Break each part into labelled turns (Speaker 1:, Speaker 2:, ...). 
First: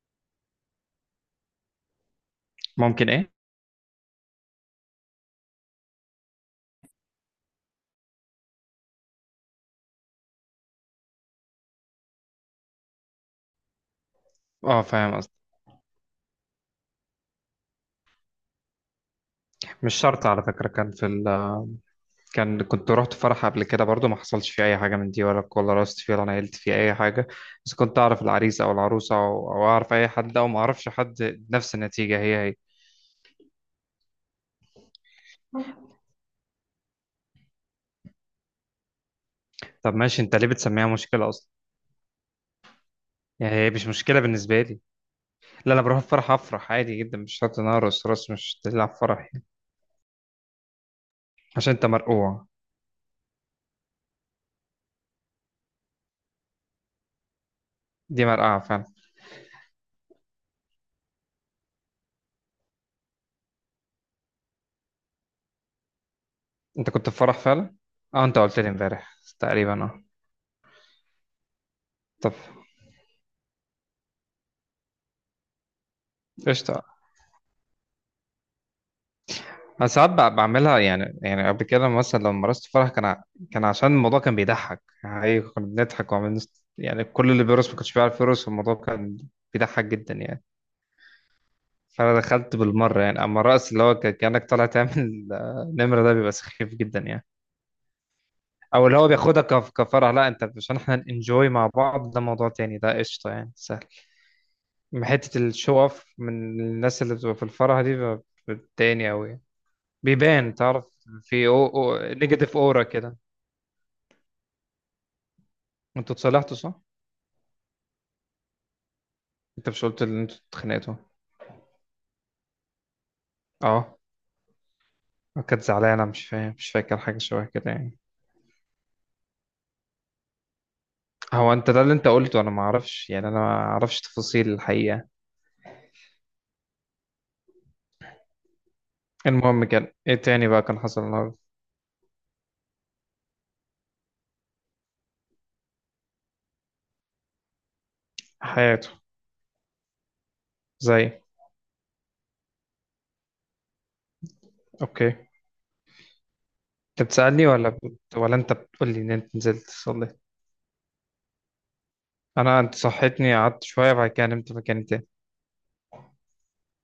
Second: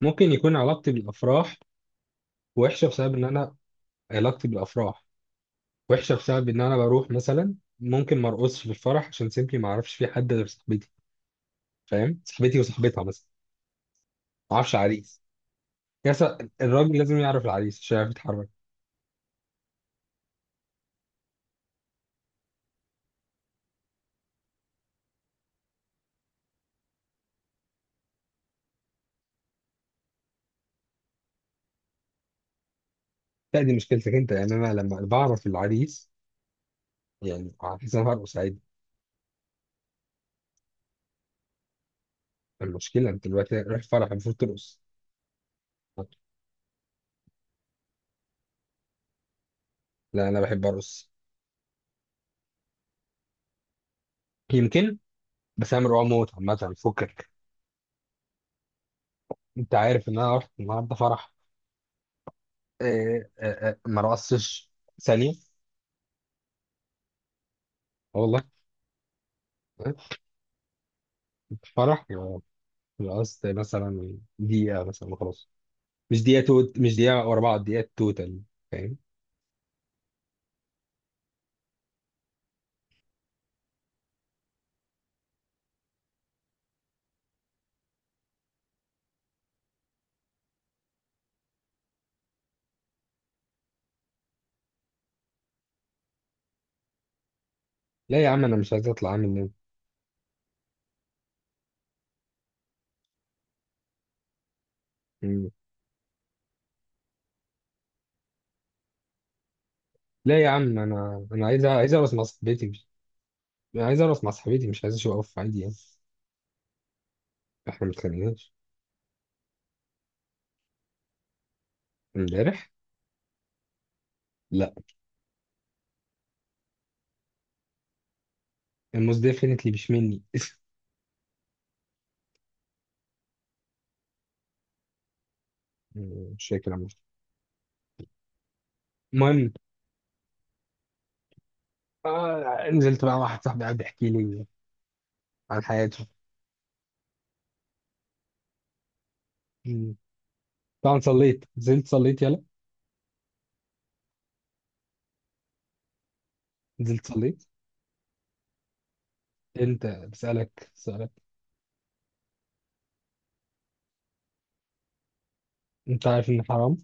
Speaker 1: ممكن يكون علاقتي بالافراح وحشه
Speaker 2: ممكن،
Speaker 1: بسبب ان
Speaker 2: ايه.
Speaker 1: انا، علاقتي بالافراح وحشه بسبب ان انا بروح مثلا، ممكن ما ارقصش في الفرح عشان سيمبلي ما اعرفش في حد غير صاحبتي، فاهم؟ صاحبتي وصاحبتها مثلا، ما اعرفش
Speaker 2: اه، فاهم
Speaker 1: عريس.
Speaker 2: قصدي.
Speaker 1: الراجل لازم يعرف العريس عشان يعرف يتحرك.
Speaker 2: مش شرط على فكرة. كان في ال كان كنت رحت فرح قبل كده برضو، ما حصلش فيه اي حاجة من دي، ولا رقصت فيه ولا نيلت فيه اي حاجة. بس كنت اعرف العريس او العروسة أو اعرف اي حد او ما اعرفش حد، نفس النتيجة، هي هي.
Speaker 1: لا، دي مشكلتك انت، يعني انا لما بعرف العريس يعني هحس ان انا هرقص عادي.
Speaker 2: طب ماشي، انت ليه بتسميها مشكلة اصلا؟
Speaker 1: المشكله انت
Speaker 2: يعني
Speaker 1: دلوقتي
Speaker 2: هي
Speaker 1: رحت
Speaker 2: مش
Speaker 1: فرح،
Speaker 2: مشكلة
Speaker 1: المفروض
Speaker 2: بالنسبة
Speaker 1: ترقص.
Speaker 2: لي. لا، انا بروح الفرح افرح عادي جدا، مش شرط ان أنا ارقص. رقص مش تلعب فرح يعني.
Speaker 1: لا، انا بحب ارقص.
Speaker 2: عشان انت مرقوع.
Speaker 1: يمكن. بس انا مرعوب موت، عامه فكك.
Speaker 2: دي مرقعة فعلا.
Speaker 1: انت عارف ان انا رحت النهارده فرح؟ إيه، إيه، إيه، ما رقصتش ثانية.
Speaker 2: انت كنت في فرح فعلا؟ اه، انت
Speaker 1: والله.
Speaker 2: قلت لي امبارح تقريبا، اه.
Speaker 1: فرح
Speaker 2: طب.
Speaker 1: يعني. رقصت مثلا دقيقة مثلا وخلاص. مش دقيقة توت،
Speaker 2: قشطة.
Speaker 1: مش دقيقة ورا بعض، دقيقة توتال. فاهم.
Speaker 2: انا ساعات بعملها يعني قبل كده مثلا، لما مارست فرح، كان عشان الموضوع كان بيضحك يعني، كنا بنضحك، يعني كل اللي بيرقص ما كانش بيعرف يرقص، والموضوع كان بيضحك جدا يعني. فانا دخلت بالمره يعني. اما الرقص كانك طالع تعمل نمره، ده بيبقى سخيف جدا يعني.
Speaker 1: لا يا عم، أنا مش
Speaker 2: او
Speaker 1: عايز
Speaker 2: اللي هو
Speaker 1: أطلع أعمل
Speaker 2: بياخدها
Speaker 1: نوم.
Speaker 2: كفرح. لا انت، عشان احنا انجوي مع بعض، ده موضوع تاني، ده قشطه يعني، سهل. أما حته
Speaker 1: مم.
Speaker 2: الشو اوف من الناس اللي بتبقى في الفرح دي، بتبقى بتضايقني قوي.
Speaker 1: لا يا
Speaker 2: بيبان،
Speaker 1: عم،
Speaker 2: تعرف؟
Speaker 1: أنا
Speaker 2: في
Speaker 1: عايز
Speaker 2: او
Speaker 1: عايز
Speaker 2: او
Speaker 1: أرقص مع
Speaker 2: نيجاتيف
Speaker 1: صاحبتي،
Speaker 2: اورا
Speaker 1: مش...
Speaker 2: كده.
Speaker 1: أنا عايز أرقص مع صاحبتي، مش عايز أشوف أقف عادي يعني.
Speaker 2: انتوا اتصالحتوا، صح؟
Speaker 1: إحنا ما اتخانقناش
Speaker 2: انت مش قلت ان انتوا اتخانقتوا؟
Speaker 1: امبارح.
Speaker 2: اه.
Speaker 1: لا.
Speaker 2: كانت زعلانة، مش فاهم، مش فاكر، حاجة شبه كده يعني.
Speaker 1: الموز ديفينتلي مش مني
Speaker 2: هو انت ده اللي انت قلته، انا ما اعرفش يعني. انا ما اعرفش تفاصيل الحقيقة.
Speaker 1: مش فاكر عمري. المهم.
Speaker 2: المهم، كان ايه تاني بقى كان حصل النهارده؟
Speaker 1: نزلت بقى، واحد صاحبي قاعد يحكي لي عن حياته.
Speaker 2: حياته.
Speaker 1: مم.
Speaker 2: زي.
Speaker 1: طبعا صليت، نزلت صليت، يلا.
Speaker 2: اوكي. انت
Speaker 1: نزلت صليت.
Speaker 2: بتسألني ولا انت بتقول لي ان انت نزلت
Speaker 1: انت
Speaker 2: صليت؟
Speaker 1: بسألك سؤالك.
Speaker 2: انت صحيتني، قعدت شوية، بعد كده نمت مكاني تاني.
Speaker 1: انت عارف ان حرام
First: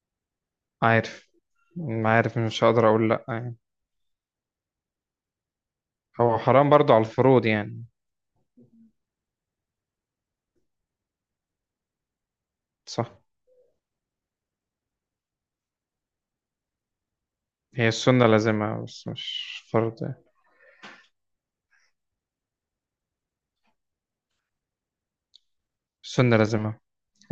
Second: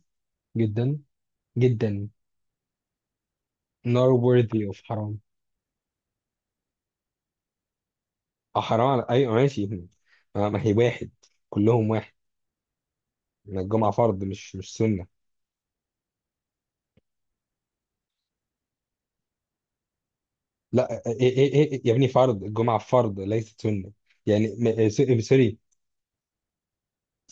Speaker 1: جدا
Speaker 2: عارف.
Speaker 1: جدا.
Speaker 2: ما عارف، مش هقدر اقول لا يعني.
Speaker 1: not worthy of حرام.
Speaker 2: هو حرام برضو على الفروض يعني.
Speaker 1: اه، حرام ايوه، ماشي. ما هي واحد، كلهم واحد.
Speaker 2: صح.
Speaker 1: ما الجمعة فرض، مش سنة.
Speaker 2: هي السنة لازمها بس مش فرض يعني.
Speaker 1: لا، إيه إيه إيه إيه، يا ابني، فرض الجمعة فرض ليست سنة. يعني م- إيه، س- إيه، سوري.
Speaker 2: السنة لازمها.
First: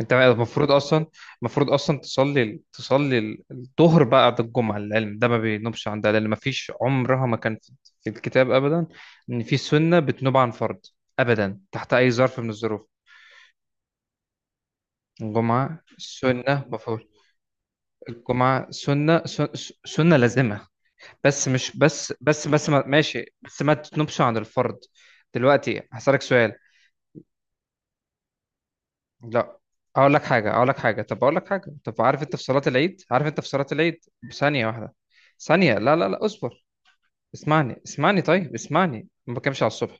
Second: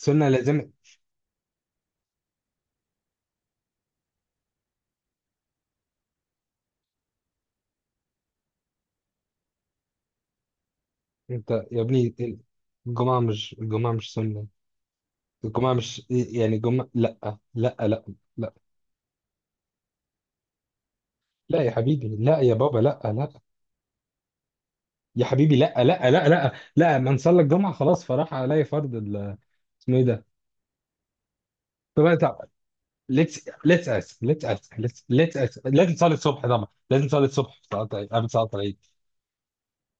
Speaker 2: انت المفروض
Speaker 1: لازم.
Speaker 2: اصلا. المفروض اصلا تصلي الظهر بعد الجمعه. العلم ده ما بينوبش عن ده، لان ما فيش، عمرها ما كان في الكتاب ابدا ان في سنه بتنوب عن فرض. ابدا،
Speaker 1: انت يا
Speaker 2: تحت اي
Speaker 1: ابني،
Speaker 2: ظرف من الظروف.
Speaker 1: الجمعة مش سنة. الجمعة
Speaker 2: الجمعه
Speaker 1: مش إيه، يعني
Speaker 2: سنه
Speaker 1: الجمعة
Speaker 2: مفروض.
Speaker 1: لا. لا لا لا
Speaker 2: الجمعه سنه سنه لازمه. بس
Speaker 1: لا يا
Speaker 2: مش، بس
Speaker 1: حبيبي لا،
Speaker 2: بس
Speaker 1: يا
Speaker 2: بس
Speaker 1: بابا
Speaker 2: ما
Speaker 1: لا
Speaker 2: ماشي،
Speaker 1: لا.
Speaker 2: بس ما تنوبش عن الفرض.
Speaker 1: يا حبيبي،
Speaker 2: دلوقتي
Speaker 1: لا لا
Speaker 2: هسألك
Speaker 1: لا لا
Speaker 2: سؤال.
Speaker 1: لا، من صلى الجمعه خلاص فراح عليه فرض
Speaker 2: لا،
Speaker 1: اسمه ايه ده؟
Speaker 2: اقول لك حاجه. طب
Speaker 1: طب
Speaker 2: عارف انت
Speaker 1: طب.
Speaker 2: في صلاه العيد؟
Speaker 1: ليتس ليتس اس ليتس
Speaker 2: ثانيه
Speaker 1: اس
Speaker 2: واحده.
Speaker 1: ليتس ليتس اس
Speaker 2: ثانيه،
Speaker 1: لازم
Speaker 2: لا لا
Speaker 1: تصلي
Speaker 2: لا،
Speaker 1: الصبح،
Speaker 2: اصبر.
Speaker 1: طبعا لازم تصلي الصبح في قبل صلاه العيد.
Speaker 2: اسمعني، ما بتكلمش على الصبح.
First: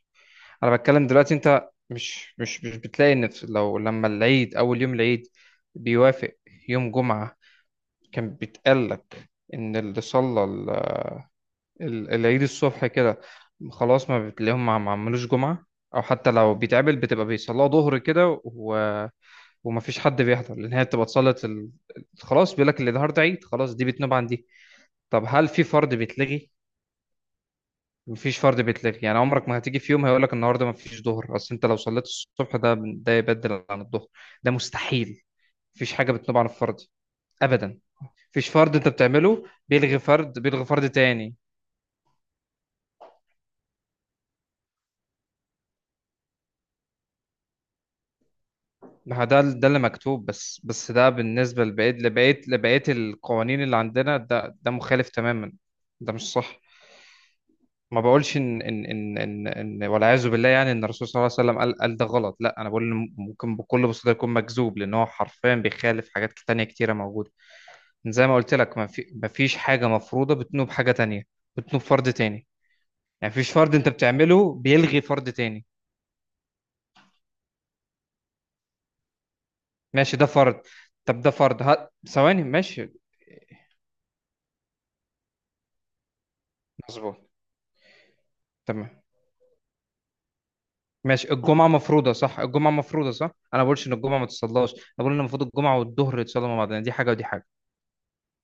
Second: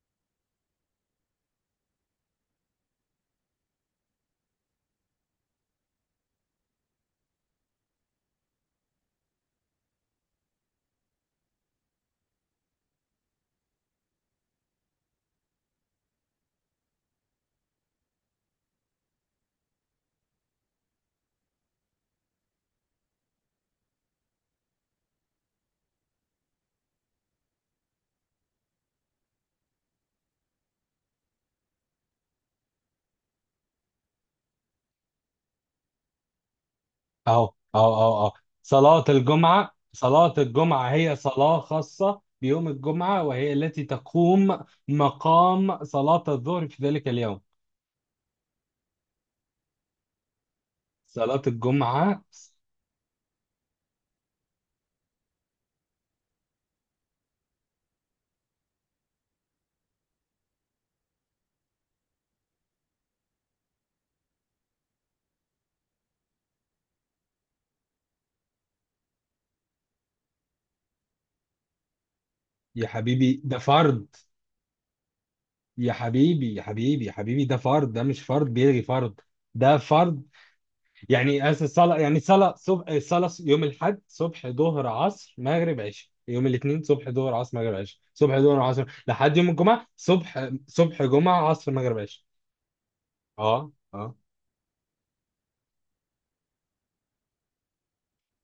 Speaker 2: انا بتكلم دلوقتي. انت مش بتلاقي ان في- لو لما العيد، اول يوم العيد بيوافق يوم جمعه، كان بيتقال لك ان اللي صلى العيد الصبح كده، خلاص ما بتلاقيهم، ما عملوش جمعه. او حتى لو بيتقابل، بتبقى بيصلوا ظهر كده، ومفيش حد بيحضر، لان هي بتبقى اتصلت خلاص. بيقول لك اللي النهارده عيد، خلاص، دي بتنوب عن دي. طب هل في فرض بيتلغي؟ مفيش فرض بيتلغي يعني. عمرك ما هتيجي في يوم هيقول لك النهارده مفيش ظهر، اصل انت لو صليت الصبح ده يبدل عن الظهر. ده مستحيل. مفيش حاجه بتنوب عن الفرض
Speaker 1: اهو
Speaker 2: ابدا.
Speaker 1: اهو اهو اهو.
Speaker 2: مفيش فرض انت بتعمله بيلغي
Speaker 1: صلاه
Speaker 2: فرض. بيلغي فرض
Speaker 1: الجمعه هي
Speaker 2: تاني.
Speaker 1: صلاه خاصه بيوم الجمعه، وهي التي تقوم مقام صلاه الظهر في ذلك اليوم.
Speaker 2: ما هو ده اللي مكتوب. بس ده
Speaker 1: صلاه
Speaker 2: بالنسبه
Speaker 1: الجمعه.
Speaker 2: لبقيه القوانين اللي عندنا، ده مخالف تماما. ده مش صح. ما بقولش إن، والعياذ بالله يعني، ان الرسول صلى الله عليه وسلم قال ده غلط. لا، انا بقول إن ممكن بكل بساطه يكون مكذوب، لان هو حرفيا بيخالف حاجات تانية كتيره موجوده. زي ما قلت لك، ما فيش حاجه مفروضه بتنوب حاجه تانية. بتنوب فرض تاني
Speaker 1: يا
Speaker 2: يعني.
Speaker 1: حبيبي
Speaker 2: فيش
Speaker 1: ده
Speaker 2: فرض انت
Speaker 1: فرض.
Speaker 2: بتعمله بيلغي فرض تاني.
Speaker 1: يا حبيبي يا حبيبي يا حبيبي، ده فرض، ده مش فرض بيلغي فرض، ده
Speaker 2: ماشي،
Speaker 1: فرض.
Speaker 2: ده فرض. طب ده فرض، ها، ثواني،
Speaker 1: الصلاة صبح،
Speaker 2: ماشي.
Speaker 1: الصلاة يوم الأحد صبح ظهر عصر مغرب عشاء، يوم الاثنين صبح
Speaker 2: مظبوط.
Speaker 1: ظهر عصر مغرب عشاء، صبح ظهر عصر
Speaker 2: تمام.
Speaker 1: لحد يوم الجمعة، صبح، صبح
Speaker 2: ماشي،
Speaker 1: جمعة
Speaker 2: الجمعة
Speaker 1: عصر مغرب
Speaker 2: مفروضة
Speaker 1: عشاء.
Speaker 2: صح. أنا ما
Speaker 1: اه
Speaker 2: بقولش إن
Speaker 1: اه.
Speaker 2: الجمعة ما تصلاش. أنا بقول إن المفروض الجمعة والظهر يتصلوا مع بعض يعني، دي حاجة ودي حاجة.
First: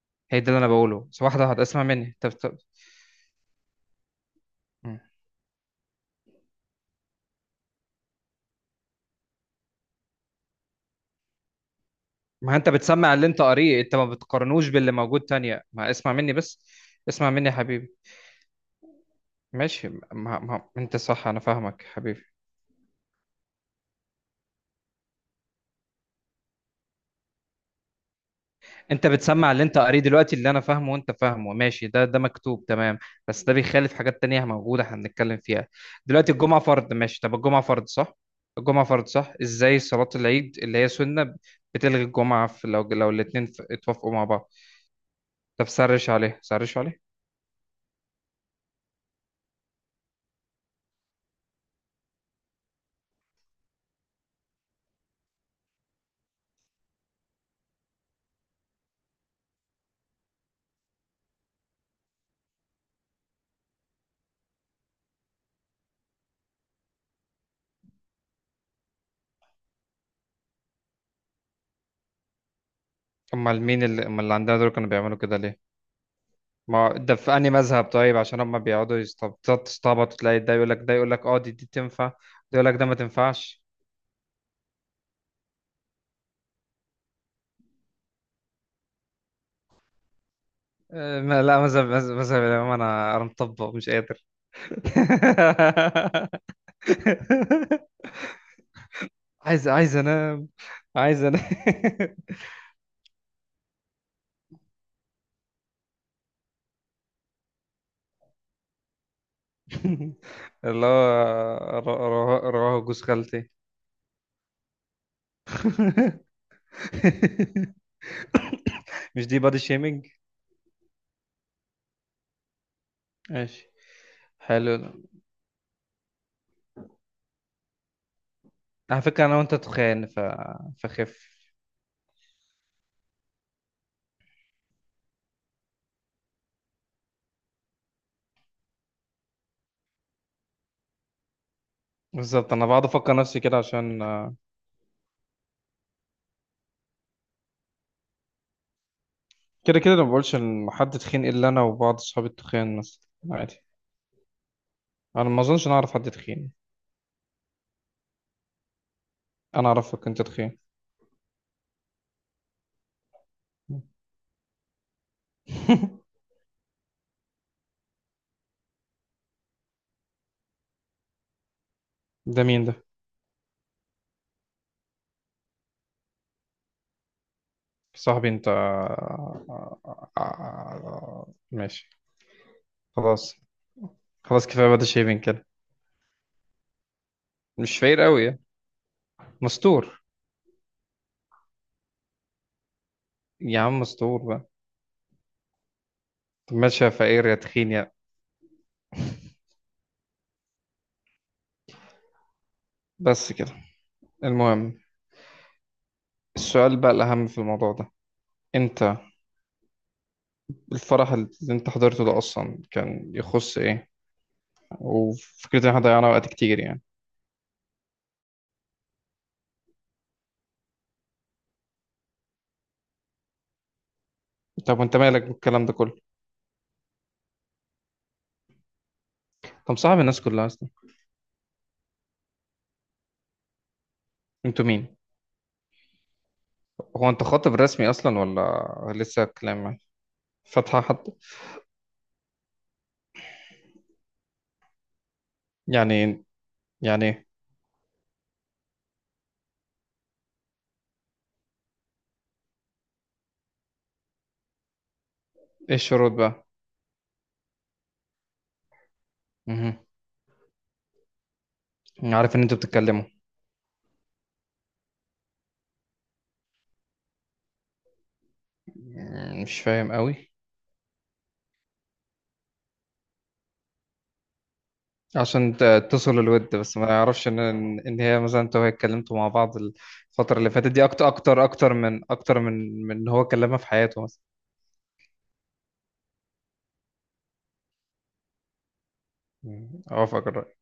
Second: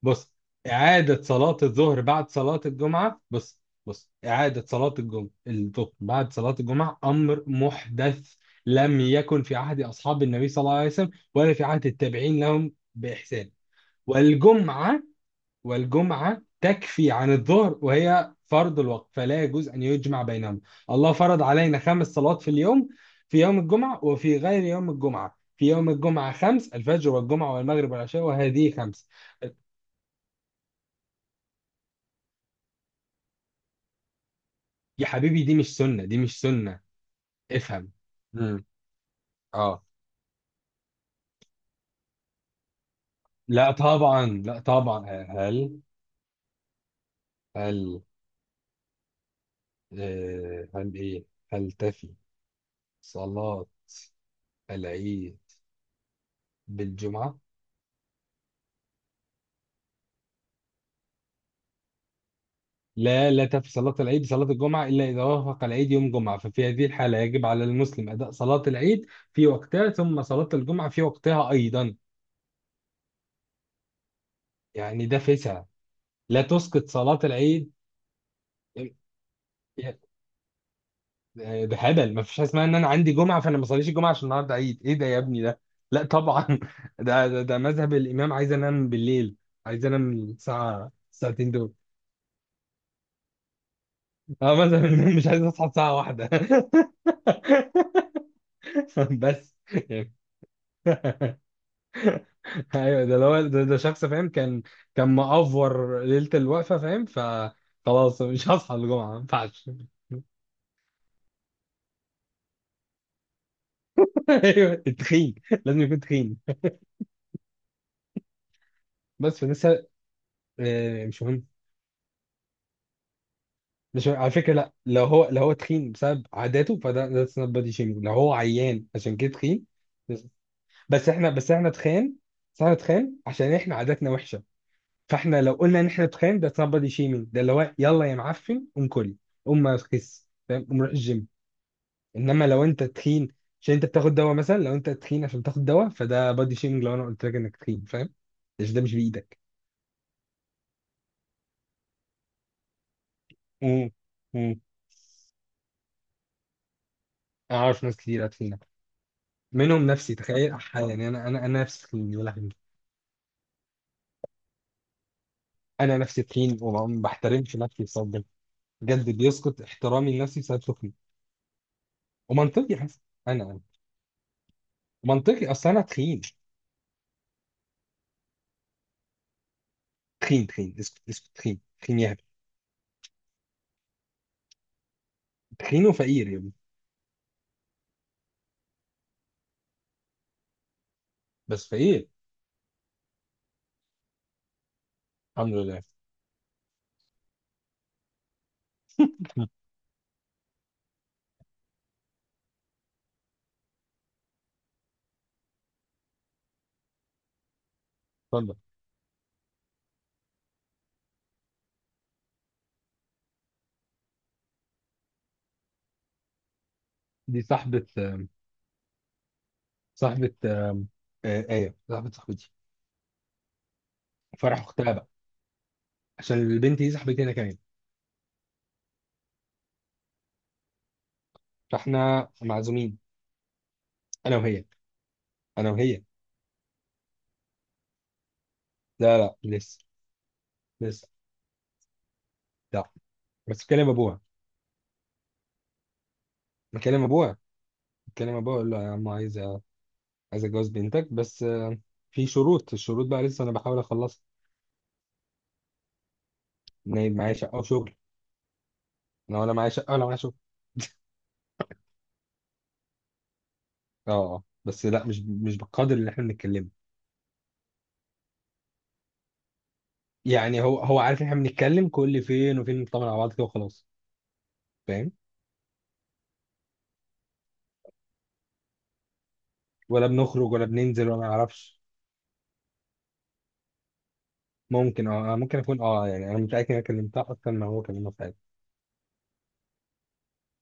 Speaker 1: بص،
Speaker 2: هي ده اللي انا بقوله،
Speaker 1: إعادة
Speaker 2: بس واحده
Speaker 1: صلاة
Speaker 2: هتسمع
Speaker 1: الظهر
Speaker 2: مني.
Speaker 1: بعد
Speaker 2: طب، طب.
Speaker 1: صلاة الجمعة. بص بص، إعادة صلاة
Speaker 2: مم.
Speaker 1: الجمعة، الظهر بعد صلاة الجمعة أمر محدث، لم يكن في عهد أصحاب النبي صلى الله عليه وسلم، ولا في عهد التابعين
Speaker 2: ما انت
Speaker 1: لهم
Speaker 2: بتسمع اللي انت
Speaker 1: بإحسان.
Speaker 2: قاريه، انت ما بتقارنوش باللي
Speaker 1: والجمعة
Speaker 2: موجود تانية. ما اسمع مني
Speaker 1: والجمعة
Speaker 2: بس.
Speaker 1: تكفي
Speaker 2: اسمع
Speaker 1: عن
Speaker 2: مني يا
Speaker 1: الظهر،
Speaker 2: حبيبي.
Speaker 1: وهي فرض الوقت، فلا يجوز أن
Speaker 2: ماشي.
Speaker 1: يجمع
Speaker 2: ما
Speaker 1: بينهم.
Speaker 2: ما انت
Speaker 1: الله
Speaker 2: صح، انا
Speaker 1: فرض علينا
Speaker 2: فاهمك يا
Speaker 1: خمس
Speaker 2: حبيبي.
Speaker 1: صلوات في اليوم، في يوم الجمعة وفي غير يوم الجمعة. في يوم الجمعة 5: الفجر والجمعة والمغرب والعشاء، وهذه 5.
Speaker 2: انت بتسمع اللي انت قاريه دلوقتي، اللي انا فاهمه وانت فاهمه، ماشي، ده مكتوب، تمام. بس ده بيخالف حاجات تانية موجودة احنا
Speaker 1: يا
Speaker 2: بنتكلم
Speaker 1: حبيبي دي
Speaker 2: فيها.
Speaker 1: مش سنة، دي
Speaker 2: دلوقتي
Speaker 1: مش
Speaker 2: الجمعة
Speaker 1: سنة.
Speaker 2: فرض، ماشي. طب الجمعة فرض
Speaker 1: افهم.
Speaker 2: صح؟
Speaker 1: امم
Speaker 2: ازاي
Speaker 1: اه.
Speaker 2: صلاة العيد اللي هي سنة بتلغي الجمعة في، لو الاتنين
Speaker 1: لا
Speaker 2: اتوافقوا مع
Speaker 1: طبعا،
Speaker 2: بعض؟
Speaker 1: لا طبعا.
Speaker 2: طب
Speaker 1: هل
Speaker 2: سرش عليه، سرش عليه.
Speaker 1: هل آه، هل ايه هل تفي صلاة العيد بالجمعة؟ لا، لا تفي صلاة العيد بصلاة الجمعة إلا إذا وافق العيد يوم جمعة، ففي هذه الحالة يجب على المسلم أداء صلاة العيد في وقتها، ثم صلاة الجمعة في وقتها أيضا.
Speaker 2: امال مين اللي، امال اللي عندنا دول كانوا
Speaker 1: يعني
Speaker 2: بيعملوا
Speaker 1: ده
Speaker 2: كده ليه؟
Speaker 1: فسع، لا تسقط
Speaker 2: ما ده
Speaker 1: صلاة
Speaker 2: في انهي
Speaker 1: العيد.
Speaker 2: مذهب؟ طيب عشان هم بيقعدوا يستعبطوا، تلاقي ده يقول لك، اه، دي
Speaker 1: ده
Speaker 2: دي
Speaker 1: ده
Speaker 2: تنفع،
Speaker 1: هبل،
Speaker 2: ده
Speaker 1: ما فيش حاجه اسمها
Speaker 2: يقول
Speaker 1: ان
Speaker 2: لك ده
Speaker 1: انا
Speaker 2: ما
Speaker 1: عندي جمعه فانا ما
Speaker 2: تنفعش.
Speaker 1: اصليش الجمعه عشان النهارده عيد. ايه ده يا ابني ده؟ لا طبعا ده مذهب الامام عايز انام بالليل، عايز انام الساعه الساعتين
Speaker 2: لا،
Speaker 1: دول.
Speaker 2: مذهب الامام، انا مطبق، مش قادر.
Speaker 1: اه، مذهب الامام مش عايز اصحى الساعه واحدة. بس
Speaker 2: عايز
Speaker 1: يعني.
Speaker 2: انام. عايز انام.
Speaker 1: ايوه، ده اللي هو ده, ده شخص فاهم، كان كان مأفور ليله الوقفه، فاهم، فخلاص مش هصحى الجمعه، ما ينفعش.
Speaker 2: اللي هو ر- رواه جوز خالتي.
Speaker 1: ايوه تخين، لازم يكون تخين.
Speaker 2: مش
Speaker 1: بس
Speaker 2: دي بادي
Speaker 1: فلسه.
Speaker 2: شيمينج؟
Speaker 1: مش مهم.
Speaker 2: ماشي.
Speaker 1: مش على فكرة، لا،
Speaker 2: حلو.
Speaker 1: لو هو تخين بسبب عاداته فده ذاتس نوت بادي شيمينج، لو هو عيان
Speaker 2: على
Speaker 1: عشان
Speaker 2: فكرة
Speaker 1: كده
Speaker 2: أنا وأنت
Speaker 1: تخين.
Speaker 2: تخان
Speaker 1: بس بس
Speaker 2: فخف.
Speaker 1: احنا بس احنا تخان بس احنا تخان عشان احنا عاداتنا وحشة. فاحنا لو قلنا ان احنا تخان ده نوت بادي شيمينج، ده اللي هو يلا يا معفن قوم كل، قوم ما تخس، فاهم، قوم روح الجيم. انما
Speaker 2: بالظبط،
Speaker 1: لو
Speaker 2: أنا
Speaker 1: انت
Speaker 2: بقعد أفكر
Speaker 1: تخين
Speaker 2: نفسي كده
Speaker 1: عشان انت
Speaker 2: عشان،
Speaker 1: بتاخد دواء، مثلا لو انت تخين عشان بتاخد دواء، فده بادي شيمينج لو انا قلت لك انك تخين، فاهم، عشان ده مش بايدك.
Speaker 2: كده أنا ما بقولش إن حد تخين إلا أنا وبعض أصحابي التخان مثلا. عادي.
Speaker 1: امم امم.
Speaker 2: أنا ما أظنش إن انا أعرف حد تخين.
Speaker 1: انا عارف ناس كتير تخينة،
Speaker 2: أنا
Speaker 1: منهم
Speaker 2: أعرفك
Speaker 1: نفسي.
Speaker 2: أنت
Speaker 1: تخيل
Speaker 2: تخين.
Speaker 1: انا نفسي تخين يا لهوي. انا نفسي تخين وما بحترمش نفسي بسبب ده. بجد بيسقط احترامي لنفسي بسبب سخني.
Speaker 2: ده مين ده؟
Speaker 1: ومنطقي حسن. انا منطقي، اصل انا تخين.
Speaker 2: صاحبي أنت.
Speaker 1: تخين تخين، اسكت اسكت، تخين
Speaker 2: ماشي.
Speaker 1: تخين يا هبل.
Speaker 2: خلاص. خلاص كفاية بدا، شايفين كده.
Speaker 1: تخين وفقير يا ابني.
Speaker 2: مش فقير قوي يعني، مستور.
Speaker 1: بس فقير.
Speaker 2: يا عم مستور بقى.
Speaker 1: الحمد لله.
Speaker 2: طب ماشي، يا فقير يا تخين، يا، بس كده. المهم، السؤال بقى الأهم في الموضوع ده.
Speaker 1: اتفضل.
Speaker 2: أنت الفرح اللي انت حضرته ده اصلا كان يخص ايه؟ وفكرة ان احنا ضيعنا وقت كتير يعني.
Speaker 1: دي صاحبة صاحبة آه، آية صاحبة صاحبتي، فرح
Speaker 2: طب
Speaker 1: أختها
Speaker 2: وانت
Speaker 1: بقى.
Speaker 2: مالك بالكلام ده كله؟
Speaker 1: عشان البنت دي صاحبتي أنا كمان،
Speaker 2: طب صاحب الناس كلها اصلا.
Speaker 1: فإحنا معزومين، أنا وهي
Speaker 2: انتوا مين؟
Speaker 1: أنا وهي
Speaker 2: هو انت خاطب رسمي اصلا ولا
Speaker 1: لا
Speaker 2: لسه
Speaker 1: لا،
Speaker 2: كلام
Speaker 1: لسه.
Speaker 2: يعني؟ فاتحة
Speaker 1: لسه.
Speaker 2: حد؟
Speaker 1: لا. بس
Speaker 2: يعني.
Speaker 1: بكلم
Speaker 2: يعني.
Speaker 1: أبوها بكلم أبوها أقول له يا عم عايز اتجوز بنتك، بس في شروط. الشروط بقى لسه انا بحاول اخلصها.
Speaker 2: ايه الشروط بقى؟
Speaker 1: ان هي معايا شقه وشغل، انا ولا معايا
Speaker 2: مهم.
Speaker 1: شقه ولا معايا شغل.
Speaker 2: انا عارف ان انتوا بتتكلموا.
Speaker 1: اه اه، بس لا، مش بالقدر اللي احنا بنتكلمه.
Speaker 2: مش فاهم قوي.
Speaker 1: يعني هو عارف ان احنا بنتكلم كل فين وفين، نطمن على بعض كده وخلاص، فاهم،
Speaker 2: عشان تصل الود، بس ما يعرفش ان ان هي مثلا، انتوا وهي اتكلمتوا مع بعض
Speaker 1: ولا
Speaker 2: الفترة اللي
Speaker 1: بنخرج ولا
Speaker 2: فاتت دي اكتر
Speaker 1: بننزل ولا ما
Speaker 2: اكتر اكتر
Speaker 1: اعرفش.
Speaker 2: من اكتر من إن هو كلمها في حياته مثلا.
Speaker 1: ممكن اكون يعني انا متاكد ان انا كلمتها اكتر ما هو كلمها.
Speaker 2: مم. اوافقك الرأي.